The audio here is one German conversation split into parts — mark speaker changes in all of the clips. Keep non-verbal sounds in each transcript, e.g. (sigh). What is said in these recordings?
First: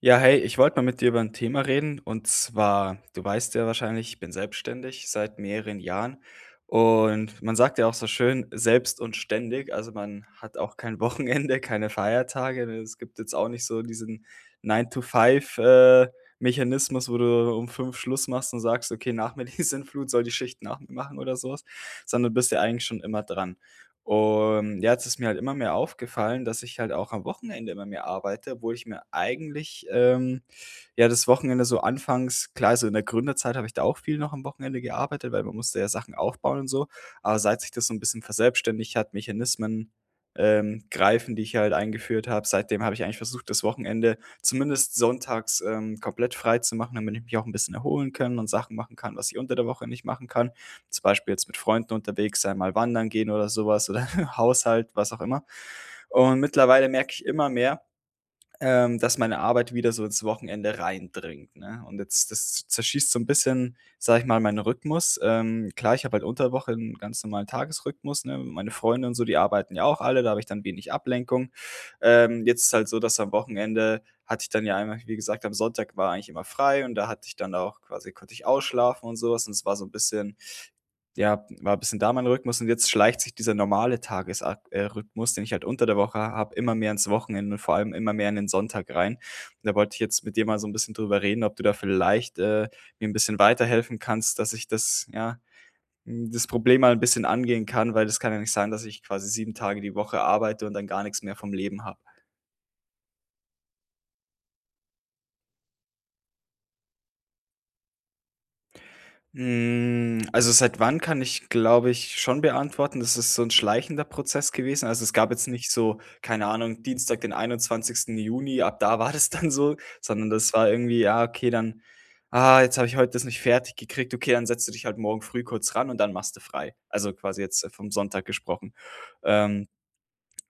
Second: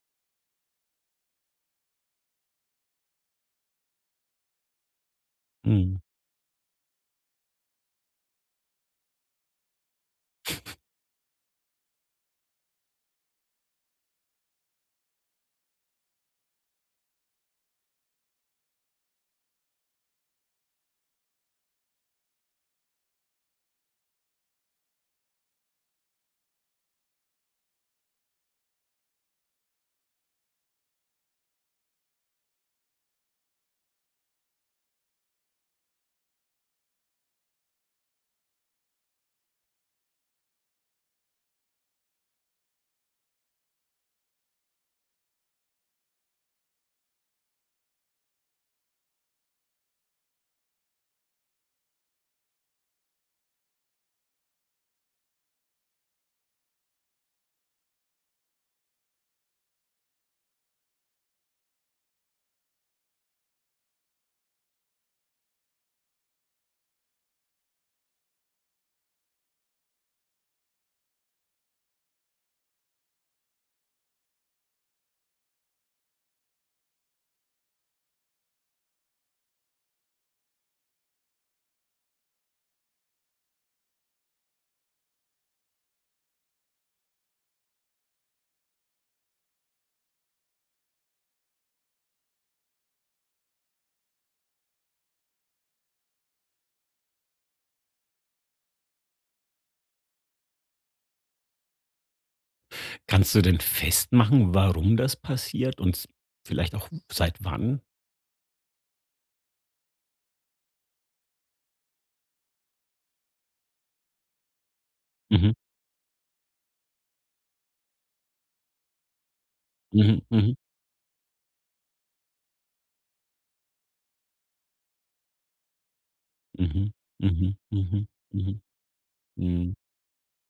Speaker 1: Ja, hey, ich wollte mal mit dir über ein Thema reden, und zwar, du weißt ja wahrscheinlich, ich bin selbstständig seit mehreren
Speaker 2: Mhm.
Speaker 1: Jahren, und man sagt ja auch so schön: „Selbst und ständig", also, man hat auch kein (laughs) Wochenende, keine Feiertage, ne? Es gibt jetzt auch nicht so diesen 9 to Five Mechanismus, wo du um 5 Schluss machst und sagst: „Okay, nach mir die Sinnflut, (laughs) soll die Schicht nach mir machen" oder so was, sondern du bist ja eigentlich schon immer dran. Und ja, jetzt ist mir halt immer mehr aufgefallen, dass ich halt auch am Wochenende immer mehr arbeite, obwohl ich mir eigentlich, ja, das Wochenende so anfangs klar, so in der Gründerzeit habe ich da auch viel noch am Wochenende gearbeitet, weil man musste ja Sachen aufbauen und so. Aber seit sich das so ein bisschen verselbstständigt hat, Mechanismen, greifen, die ich halt eingeführt habe, seitdem habe ich eigentlich versucht, das Wochenende zumindest sonntags, komplett frei zu machen, damit ich mich auch ein bisschen erholen kann und Sachen machen kann, was ich unter der Woche nicht machen kann, zum Beispiel jetzt mit Freunden unterwegs sein, mal wandern gehen oder sowas oder (laughs) Haushalt, was auch immer. Und mittlerweile merke ich immer mehr, dass meine Arbeit wieder so ins Wochenende reindringt, ne? Und jetzt, das zerschießt so ein bisschen, sage ich mal, meinen Rhythmus. Klar, ich habe halt unter der Woche einen ganz normalen Tagesrhythmus, ne? Meine Freunde und so, die arbeiten ja auch alle, da habe ich dann wenig Ablenkung. Jetzt ist halt so, dass am Wochenende, hatte ich dann ja einmal, wie gesagt, am Sonntag war eigentlich immer frei und da hatte ich dann auch quasi, konnte ich ausschlafen und sowas, und es war so ein bisschen, ja, war ein bisschen da mein Rhythmus, und jetzt schleicht sich dieser normale Tagesrhythmus, den ich halt unter der Woche habe, immer mehr ins Wochenende und vor allem immer mehr in den Sonntag rein. Und da wollte ich jetzt mit dir mal so ein bisschen drüber reden, ob du da vielleicht, mir ein bisschen weiterhelfen kannst, dass ich das, ja, das Problem mal ein bisschen angehen kann, weil das kann ja nicht sein, dass ich quasi 7 Tage die Woche arbeite und dann gar nichts mehr vom Leben habe.
Speaker 2: Kannst du denn festmachen, warum das passiert und s vielleicht auch seit wann?
Speaker 1: Also, seit wann kann ich, glaube ich, schon beantworten. Das ist so ein schleichender Prozess gewesen. Also, es gab jetzt
Speaker 2: Mhm.
Speaker 1: nicht so, keine Ahnung, Dienstag, den 21. Juni, ab da war das dann so,
Speaker 2: Mhm,
Speaker 1: sondern das
Speaker 2: mhm,
Speaker 1: war irgendwie: „Ja, okay, dann jetzt habe ich heute das nicht fertig gekriegt. Okay, dann setzt du dich halt morgen früh kurz ran und dann machst du frei."
Speaker 2: mhm,
Speaker 1: Also, quasi
Speaker 2: mhm,
Speaker 1: jetzt, vom
Speaker 2: mhm,
Speaker 1: Sonntag
Speaker 2: mhm,
Speaker 1: gesprochen. Ähm,
Speaker 2: mhm,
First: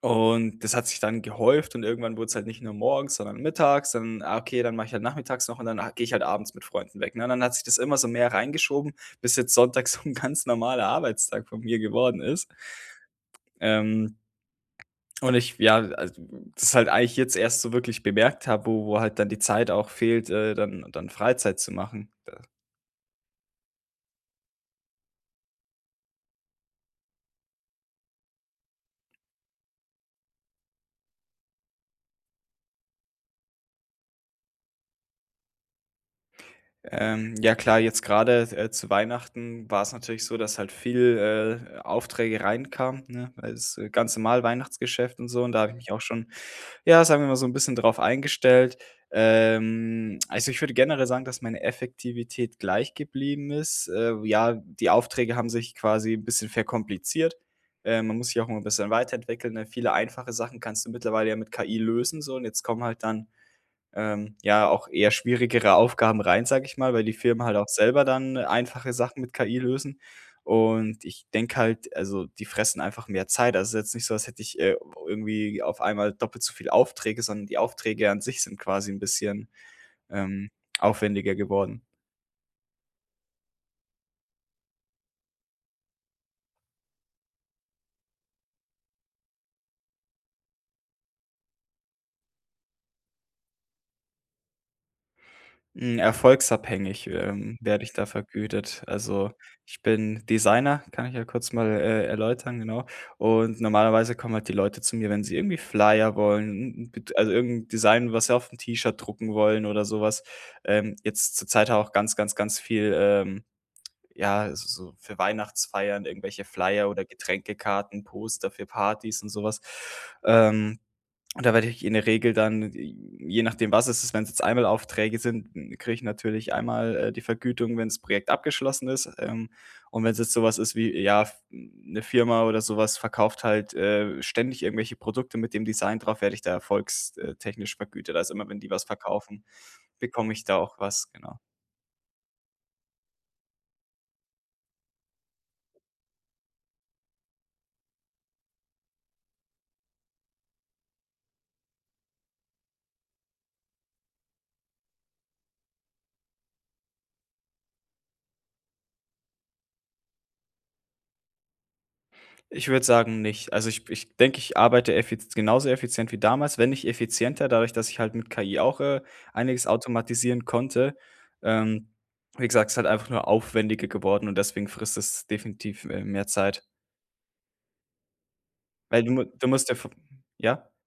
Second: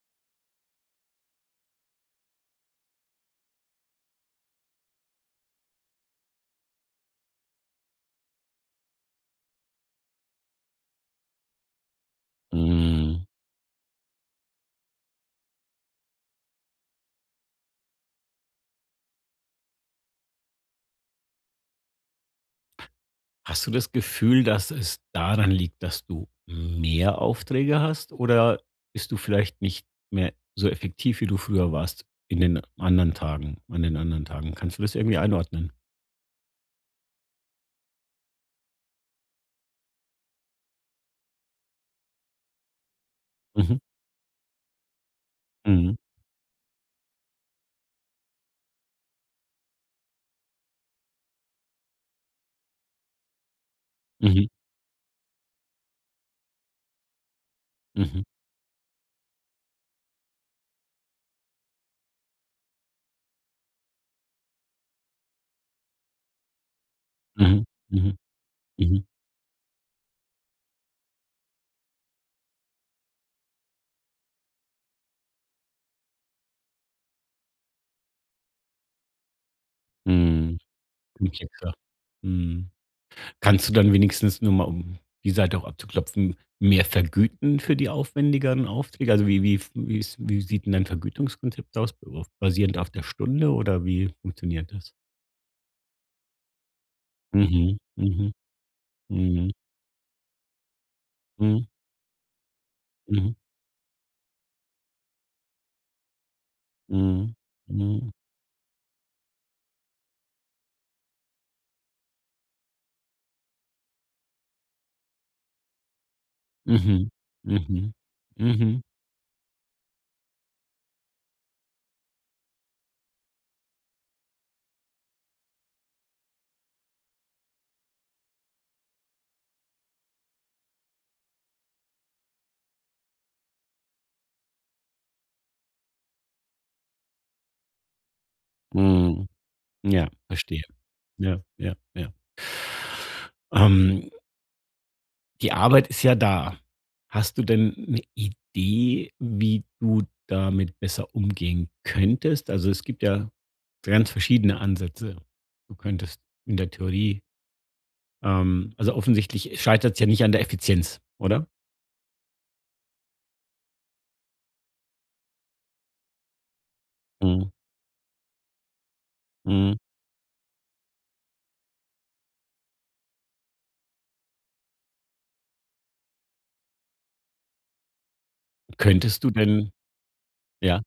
Speaker 1: und das hat sich dann gehäuft, und irgendwann wurde es halt nicht nur morgens, sondern mittags. Dann, okay, dann mache ich halt nachmittags noch und dann, gehe ich halt abends mit Freunden weg, ne? Und dann hat sich das immer so mehr reingeschoben, bis jetzt Sonntag (laughs) so ein ganz normaler Arbeitstag von mir geworden ist.
Speaker 2: mhm.
Speaker 1: Ähm, und ich, ja, also, das halt eigentlich jetzt erst so wirklich bemerkt habe, wo halt dann die Zeit auch fehlt, dann Freizeit zu machen.
Speaker 2: Hast du das Gefühl, dass es daran liegt, dass du mehr Aufträge hast oder bist du vielleicht nicht mehr so effektiv, wie du früher warst in den anderen Tagen an den anderen Tagen? Kannst du das irgendwie einordnen?
Speaker 1: Ja klar, jetzt gerade, zu Weihnachten war es natürlich so, dass halt viel, Aufträge reinkamen, ne? Weil das,
Speaker 2: Mhm,
Speaker 1: ganze Mal Weihnachtsgeschäft und so, und da habe ich mich
Speaker 2: mhm,
Speaker 1: auch schon, ja, sagen wir mal, so ein bisschen drauf eingestellt. Also, ich würde generell sagen, dass meine Effektivität gleich geblieben ist.
Speaker 2: mhm,
Speaker 1: Ja, die Aufträge haben sich quasi ein bisschen verkompliziert. Man
Speaker 2: mhm,
Speaker 1: muss sich auch immer ein bisschen weiterentwickeln, ne? Viele einfache Sachen kannst du mittlerweile ja mit KI lösen, so, und jetzt kommen halt dann, ja, auch eher schwierigere Aufgaben rein, sage ich mal, weil die Firmen halt
Speaker 2: mhm,
Speaker 1: auch selber
Speaker 2: mhm,
Speaker 1: dann, einfache
Speaker 2: mhm,
Speaker 1: Sachen mit KI lösen. Und ich denke halt, also, die fressen einfach mehr Zeit. Also, es ist jetzt nicht so, als hätte ich, irgendwie auf einmal doppelt so viel Aufträge, sondern die Aufträge an sich sind quasi ein bisschen, ähm,
Speaker 2: mhm,
Speaker 1: aufwendiger
Speaker 2: komplexer.
Speaker 1: geworden.
Speaker 2: Mhm. Kannst du dann wenigstens nur mal, um die Seite auch abzuklopfen, mehr vergüten für die aufwendigeren Aufträge? Also, wie sieht 'n dein Vergütungskonzept aus, auf basierend auf der Stunde oder wie funktioniert das?
Speaker 1: Erfolgsabhängig,
Speaker 2: Mhm,
Speaker 1: werde ich da
Speaker 2: mhm,
Speaker 1: vergütet. Also,
Speaker 2: mhm,
Speaker 1: ich bin Designer, kann ich ja kurz mal,
Speaker 2: mhm,
Speaker 1: erläutern, genau.
Speaker 2: mhm,
Speaker 1: Und normalerweise kommen halt die Leute zu mir, wenn sie irgendwie Flyer wollen, 'n 'n bet also,
Speaker 2: mhm,
Speaker 1: irgend 'n
Speaker 2: mhm,
Speaker 1: Design, was sie auf 'n T-Shirt drucken wollen oder so was. Jetzt zur Zeit auch ganz, ganz, ganz viel, ja, so für Weihnachtsfeiern irgendwelche Flyer oder
Speaker 2: mhm, mhm,
Speaker 1: Getränkekarten, Poster für
Speaker 2: mhm,
Speaker 1: Partys und so was. Ähm und da werde ich in der Regel dann, je nachdem, was es ist, wenn es jetzt Einmalaufträge sind, kriege ich natürlich einmal, die Vergütung, wenn das Projekt abgeschlossen ist. Und wenn es jetzt sowas ist wie, ja, f 'ne Firma oder sowas verkauft halt, ständig irgendwelche Produkte mit dem Design drauf, werde ich da erfolgstechnisch vergütet. Also, immer wenn die was
Speaker 2: mhm.
Speaker 1: verkaufen,
Speaker 2: Ja,
Speaker 1: bekomme ich da
Speaker 2: verstehe.
Speaker 1: auch was, genau.
Speaker 2: Ja, ja, ja. Ähm Die Arbeit ist ja da. Hast du denn eine Idee, wie du damit besser umgehen könntest? Also, es gibt ja ganz verschiedene Ansätze. Du könntest in der Theorie also, offensichtlich scheitert es ja nicht an der Effizienz, oder?
Speaker 1: Ich würde sagen, nicht. Also, ich denke, ich arbeite effiz genauso effizient wie damals, wenn nicht effizienter,
Speaker 2: Mhm,
Speaker 1: dadurch, dass ich halt mit KI auch, einiges
Speaker 2: mhm.
Speaker 1: automatisieren konnte. Ähm, Wie gesagt, es ist halt einfach nur aufwendiger geworden und deswegen frisst es definitiv, mehr Zeit. Weil du mu
Speaker 2: Könntest du
Speaker 1: du musst
Speaker 2: denn
Speaker 1: dir v ja?
Speaker 2: ja,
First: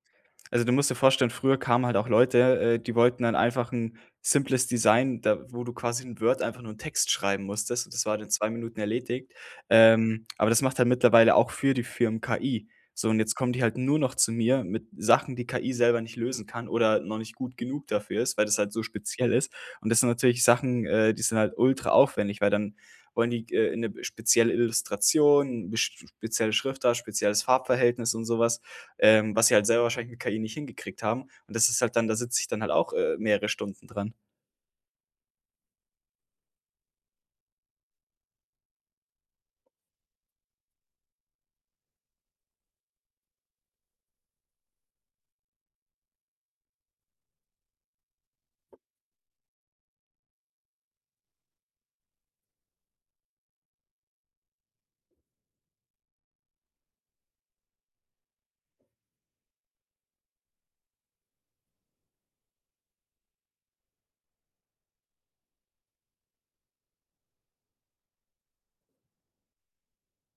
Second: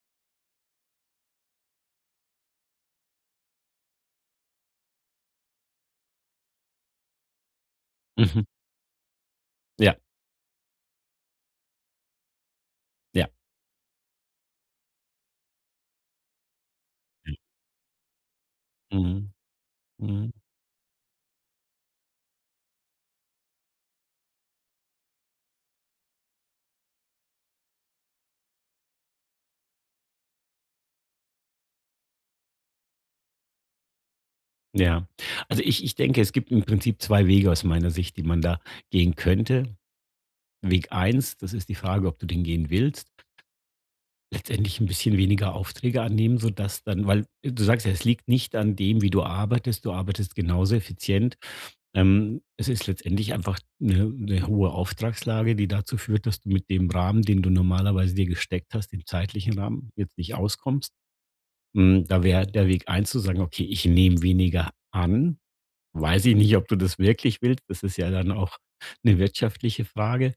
Speaker 1: Also, du musst dir vorstellen, früher kamen halt auch Leute, die wollten dann einfach ein simples Design, da wo du quasi in Word einfach nur 'n Text schreiben musstest und das war dann in
Speaker 2: mhm,
Speaker 1: 2 Minuten erledigt.
Speaker 2: ja,
Speaker 1: Aber das macht halt mittlerweile auch für die Firmen KI. So, und
Speaker 2: ja,
Speaker 1: jetzt kommen die halt nur noch zu mir mit Sachen, die KI selber nicht lösen kann oder noch nicht gut genug dafür ist, weil das halt so
Speaker 2: mhm,
Speaker 1: speziell ist. Und das sind
Speaker 2: mhm,
Speaker 1: natürlich Sachen, die sind halt ultra aufwendig, weil dann wollen die, 'ne spezielle Illustration, 'ne spezielle Schriftart, spezielles Farbverhältnis und sowas, was sie halt selber wahrscheinlich mit KI nicht hingekriegt haben. Und das ist halt dann, da sitze ich dann halt auch, mehrere Stunden dran.
Speaker 2: ja. Also, ich denke, es gibt im Prinzip 2 Wege aus meiner Sicht, die man da gehen könnte. Weg eins, das ist die Frage, ob du den gehen willst. Letztendlich ein bisschen weniger Aufträge annehmen, sodass dann weil du sagst ja, es liegt nicht an dem, wie du arbeitest. Du arbeitest genauso effizient. Es ist letztendlich einfach eine 'ne hohe Auftragslage, die dazu führt, dass du mit dem Rahmen, den du normalerweise dir gesteckt hast, dem zeitlichen Rahmen, jetzt nicht auskommst. Hm, da wäre der Weg eins zu sagen: „Okay, ich nehme weniger an.“ Weiß ich nicht, ob du das wirklich willst. Das ist ja dann auch eine wirtschaftliche Frage.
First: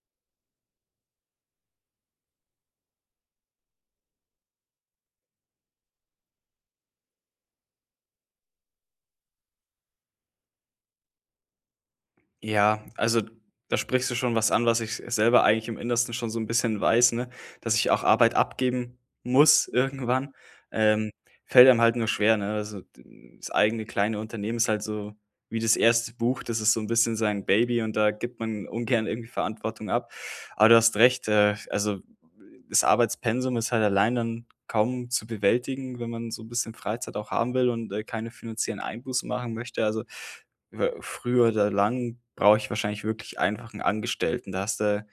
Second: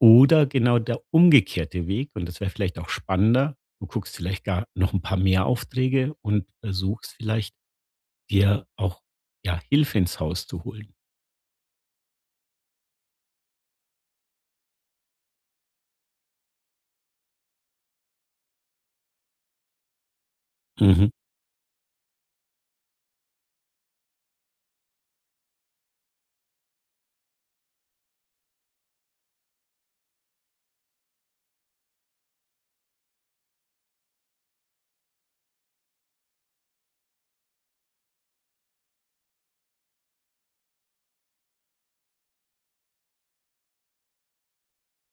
Speaker 2: Oder genau der umgekehrte Weg, und das wäre vielleicht auch spannender. Du guckst vielleicht gar noch ein paar mehr Aufträge und versuchst vielleicht, dir auch, ja, Hilfe ins Haus zu holen.
Speaker 1: Ja, also, da sprichst du schon was an, was ich selber eigentlich im Innersten schon so ein bisschen weiß, ne, dass ich auch Arbeit abgeben muss irgendwann. Ähm,
Speaker 2: Mhm.
Speaker 1: Fällt einem halt nur schwer, ne? Also, das eigene kleine Unternehmen ist halt so wie das erste Buch, das ist so ein bisschen sein Baby, und da gibt man ungern irgendwie Verantwortung ab. Aber du hast recht, also, das Arbeitspensum ist halt allein dann kaum zu bewältigen, wenn man so ein bisschen Freizeit auch haben will und, keine finanziellen Einbußen machen möchte. Also, früher oder lang brauche ich wahrscheinlich wirklich einfach einen Angestellten.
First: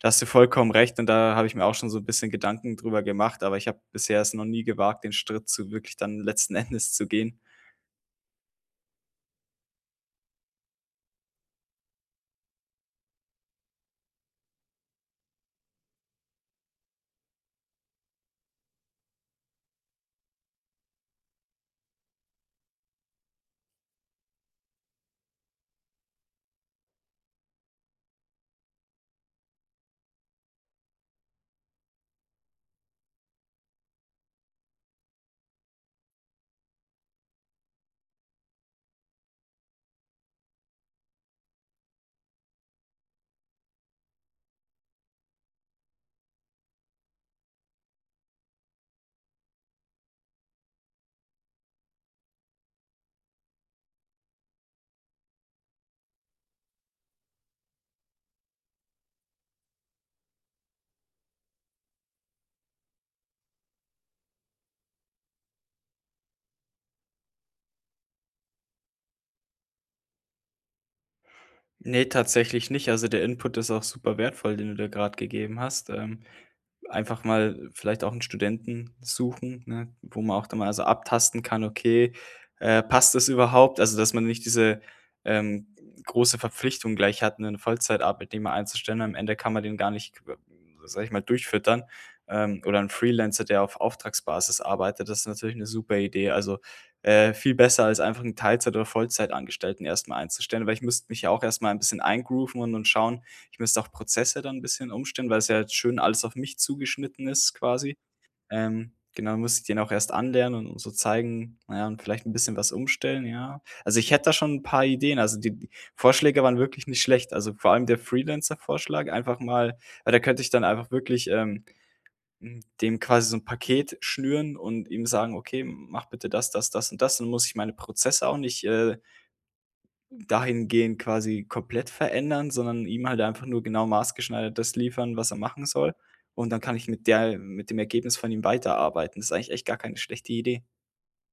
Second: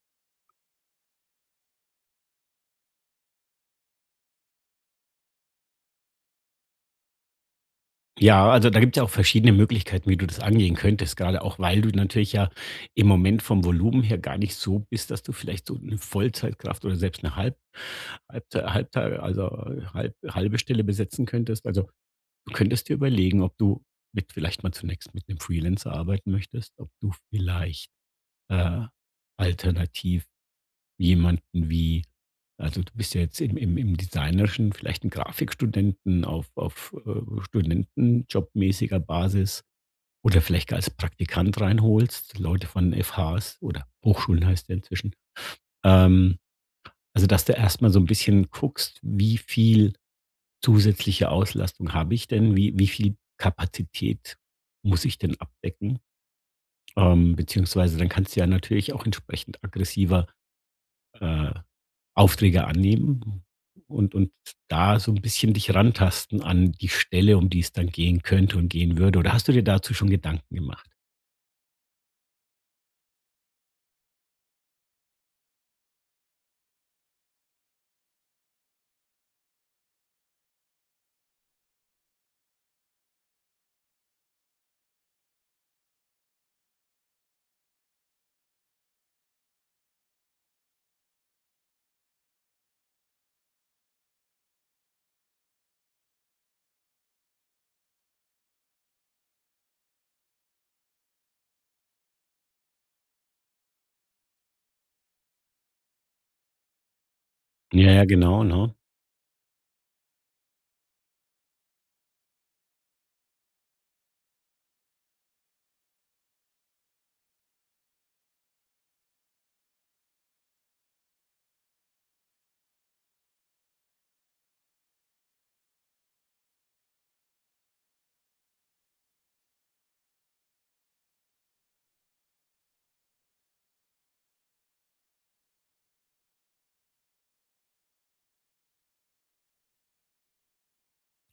Speaker 1: Da hast du vollkommen recht, und da habe ich mir auch schon so ein bisschen Gedanken drüber gemacht, aber ich habe bisher es noch nie gewagt, den Schritt zu wirklich dann letzten (laughs) Endes zu gehen.
Speaker 2: Ja, also, da gibt es ja auch verschiedene Möglichkeiten, wie du das angehen könntest, gerade auch, weil du natürlich ja im Moment vom Volumen her gar nicht so bist, dass du vielleicht so eine Vollzeitkraft oder selbst eine halb halb halbtei also, halbe Stelle besetzen könntest. Also, du könntest dir überlegen, ob du mit vielleicht mal zunächst mit einem Freelancer arbeiten möchtest, ob du vielleicht, äh, alternativ jemanden wie, also, du bist ja jetzt im Designerischen, vielleicht 'n Grafikstudenten auf, studentenjobmäßiger Basis oder vielleicht gar als Praktikant reinholst, Leute von FHs oder Hochschulen heißt ja inzwischen. Ähm, also, dass du erstmal so ein bisschen guckst, wie viel zusätzliche Auslastung habe ich denn? Wie viel Kapazität muss ich denn abdecken? Beziehungsweise dann kannst du ja natürlich auch entsprechend aggressiver, äh, Aufträge annehmen und da so ein bisschen dich rantasten an die Stelle, um die es dann gehen könnte und gehen würde. Oder hast du dir dazu schon Gedanken gemacht?
Speaker 1: Ne, tatsächlich nicht. Also, der Input ist auch super wertvoll, den du da gerade gegeben hast. Einfach mal vielleicht auch einen Studenten suchen, ne, wo man auch dann mal, also, abtasten kann: „Okay, passt das überhaupt?" Also, dass man nicht diese, ähm, große Verpflichtung gleich hat, 'nen Vollzeitarbeitnehmer einzustellen. Am Ende kann man den gar nicht, w sage ich mal, durchfüttern. Oder ein Freelancer, der auf Auftragsbasis arbeitet, das ist natürlich eine super Idee. Also, viel besser als einfach einen Teilzeit oder Vollzeitangestellten erstmal einzustellen, weil ich müsste mich ja auch erstmal ein bisschen eingrooven und schauen, ich müsste auch Prozesse dann ein bisschen umstellen, weil es ja schön alles auf mich zugeschnitten ist
Speaker 2: Ja,
Speaker 1: quasi.
Speaker 2: ja, genau, ne?
Speaker 1: Genau, muss ich den auch erst anlernen und so zeigen, na ja, und vielleicht ein bisschen was umstellen, ja. Also, ich hätte da schon ein paar Ideen. Also, die Vorschläge waren wirklich nicht schlecht. Also, vor allem der Freelancer-Vorschlag, einfach mal, weil da könnte ich dann einfach wirklich, dem quasi so ein Paket schnüren und ihm sagen: „Okay, mach bitte das, das, das und das." Dann muss ich meine Prozesse auch nicht, dahingehend quasi komplett verändern, sondern ihm halt einfach nur genau maßgeschneidert das liefern, was er machen soll. Und dann kann ich mit dem Ergebnis von ihm weiterarbeiten. Das ist eigentlich echt gar keine schlechte Idee.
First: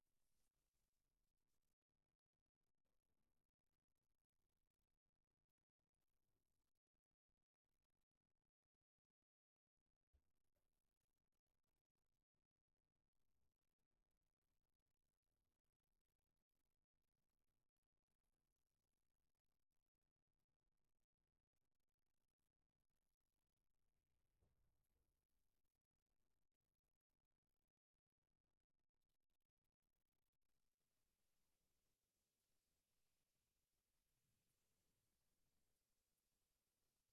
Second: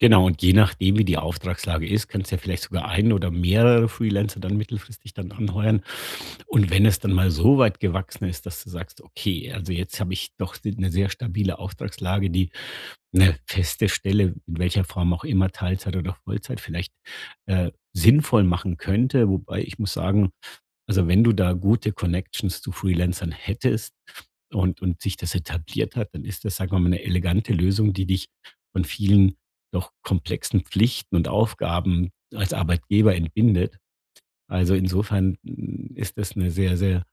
Speaker 2: Genau, und je nachdem, wie die Auftragslage ist, kannst du ja vielleicht sogar einen oder mehrere Freelancer dann mittelfristig dann anheuern. Und wenn es dann mal so weit gewachsen ist, dass du sagst, okay, also jetzt habe ich doch eine sehr stabile Auftragslage, die eine feste Stelle, in welcher Form auch immer, Teilzeit oder Vollzeit vielleicht, sinnvoll machen könnte. Wobei, ich muss sagen, also, wenn du da gute Connections zu Freelancern hättest und sich das etabliert hat, dann ist das, sagen wir mal, eine elegante Lösung, die dich von vielen doch komplexen Pflichten und Aufgaben als Arbeitgeber entbindet. Also, insofern, hm, ist das eine sehr, sehr,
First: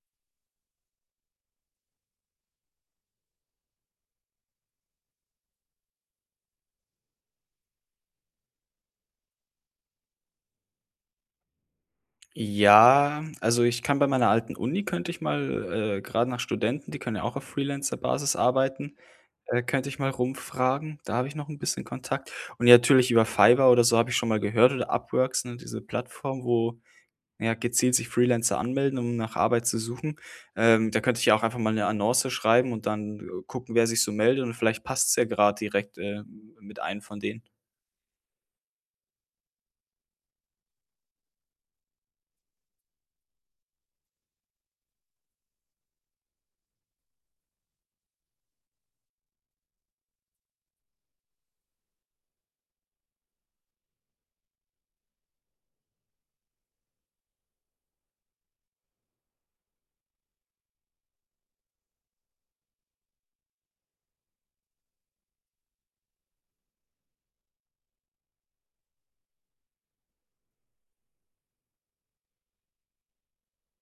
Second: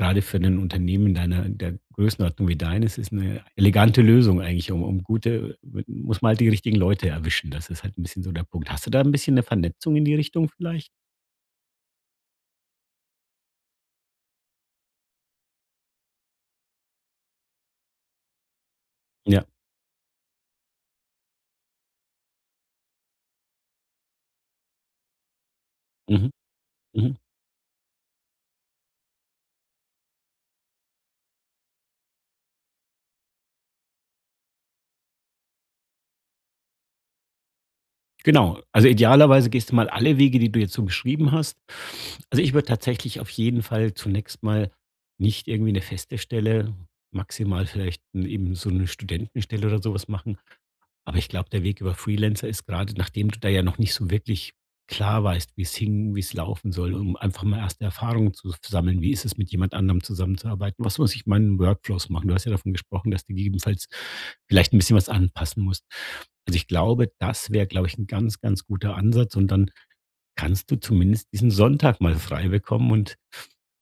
Speaker 2: gerade für 'nen Unternehmen deiner der Größenordnung wie deines, ist eine elegante Lösung eigentlich, um um gute, muss man halt die richtigen Leute erwischen. Das ist halt ein bisschen so der Punkt. Hast du da ein bisschen eine Vernetzung in die Richtung vielleicht?
Speaker 1: Ja, also, ich kann bei meiner alten Uni, könnte ich mal, grad nach Studenten, die können ja auch auf Freelancer-Basis arbeiten,
Speaker 2: Ja.
Speaker 1: könnte ich mal rumfragen. Da habe ich noch ein bisschen Kontakt. Und ja, natürlich über Fiverr oder so habe ich schon mal gehört oder Upworks, ne, diese
Speaker 2: Mhm.
Speaker 1: Plattform, wo,
Speaker 2: Mhm.
Speaker 1: ja, gezielt sich Freelancer anmelden, um nach Arbeit zu suchen. Da könnte ich ja auch einfach mal eine Annonce schreiben und dann, gucken, wer sich so meldet, und vielleicht passt es ja gerade direkt, mit einem von denen.
Speaker 2: Genau. Also, idealerweise gehst du mal alle Wege, die du jetzt so beschrieben hast. Also, ich würde tatsächlich auf jeden Fall zunächst mal nicht irgendwie eine feste Stelle, maximal vielleicht eben so eine Studentenstelle oder sowas machen. Aber ich glaube, der Weg über Freelancer ist gerade, nachdem du da ja noch nicht so wirklich klar weißt, wie es hing, wie es laufen soll, um einfach mal erste Erfahrungen zu sammeln. Wie ist es, mit jemand anderem zusammenzuarbeiten? Was muss ich meinen Workflows machen? Du hast ja davon gesprochen, dass du gegebenenfalls vielleicht ein bisschen was anpassen musst. Also, ich glaube, das wäre, glaube ich, ein ganz, ganz guter Ansatz und dann kannst du zumindest diesen Sonntag mal frei bekommen und,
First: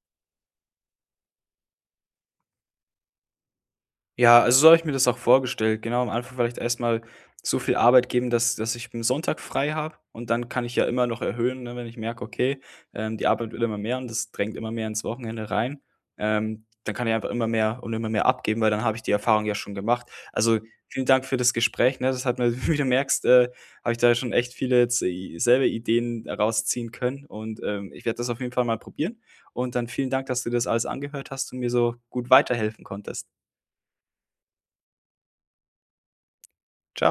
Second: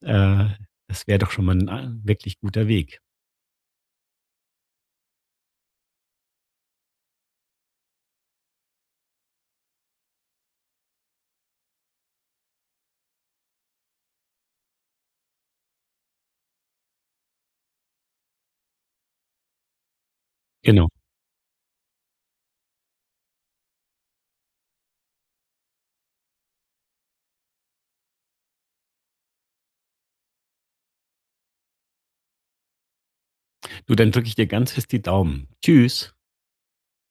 Speaker 2: äh, das wäre doch schon mal 'n a wirklich guter Weg.
Speaker 1: Ja, also, so habe ich mir das auch vorgestellt. Genau, am Anfang vielleicht erstmal so viel Arbeit geben, dass ich am Sonntag frei habe, und dann kann ich ja immer noch erhöhen, ne, wenn ich merke, okay, die Arbeit wird immer mehr und das drängt immer mehr ins Wochenende rein. Dann kann ich einfach immer mehr und immer mehr abgeben, weil dann habe ich die Erfahrung ja schon gemacht. Also,
Speaker 2: Genau.
Speaker 1: vielen Dank für das Gespräch, ne? Das hat mir, (laughs) wie du merkst, habe ich da schon echt viele jetzt i selber Ideen rausziehen können und, ich werde das auf jeden Fall mal probieren, und dann vielen Dank, dass du das alles angehört hast und mir so gut weiterhelfen konntest.
Speaker 2: Du, dann drücke ich dir ganz fest die Daumen. Tschüss.
Speaker 1: Ciao.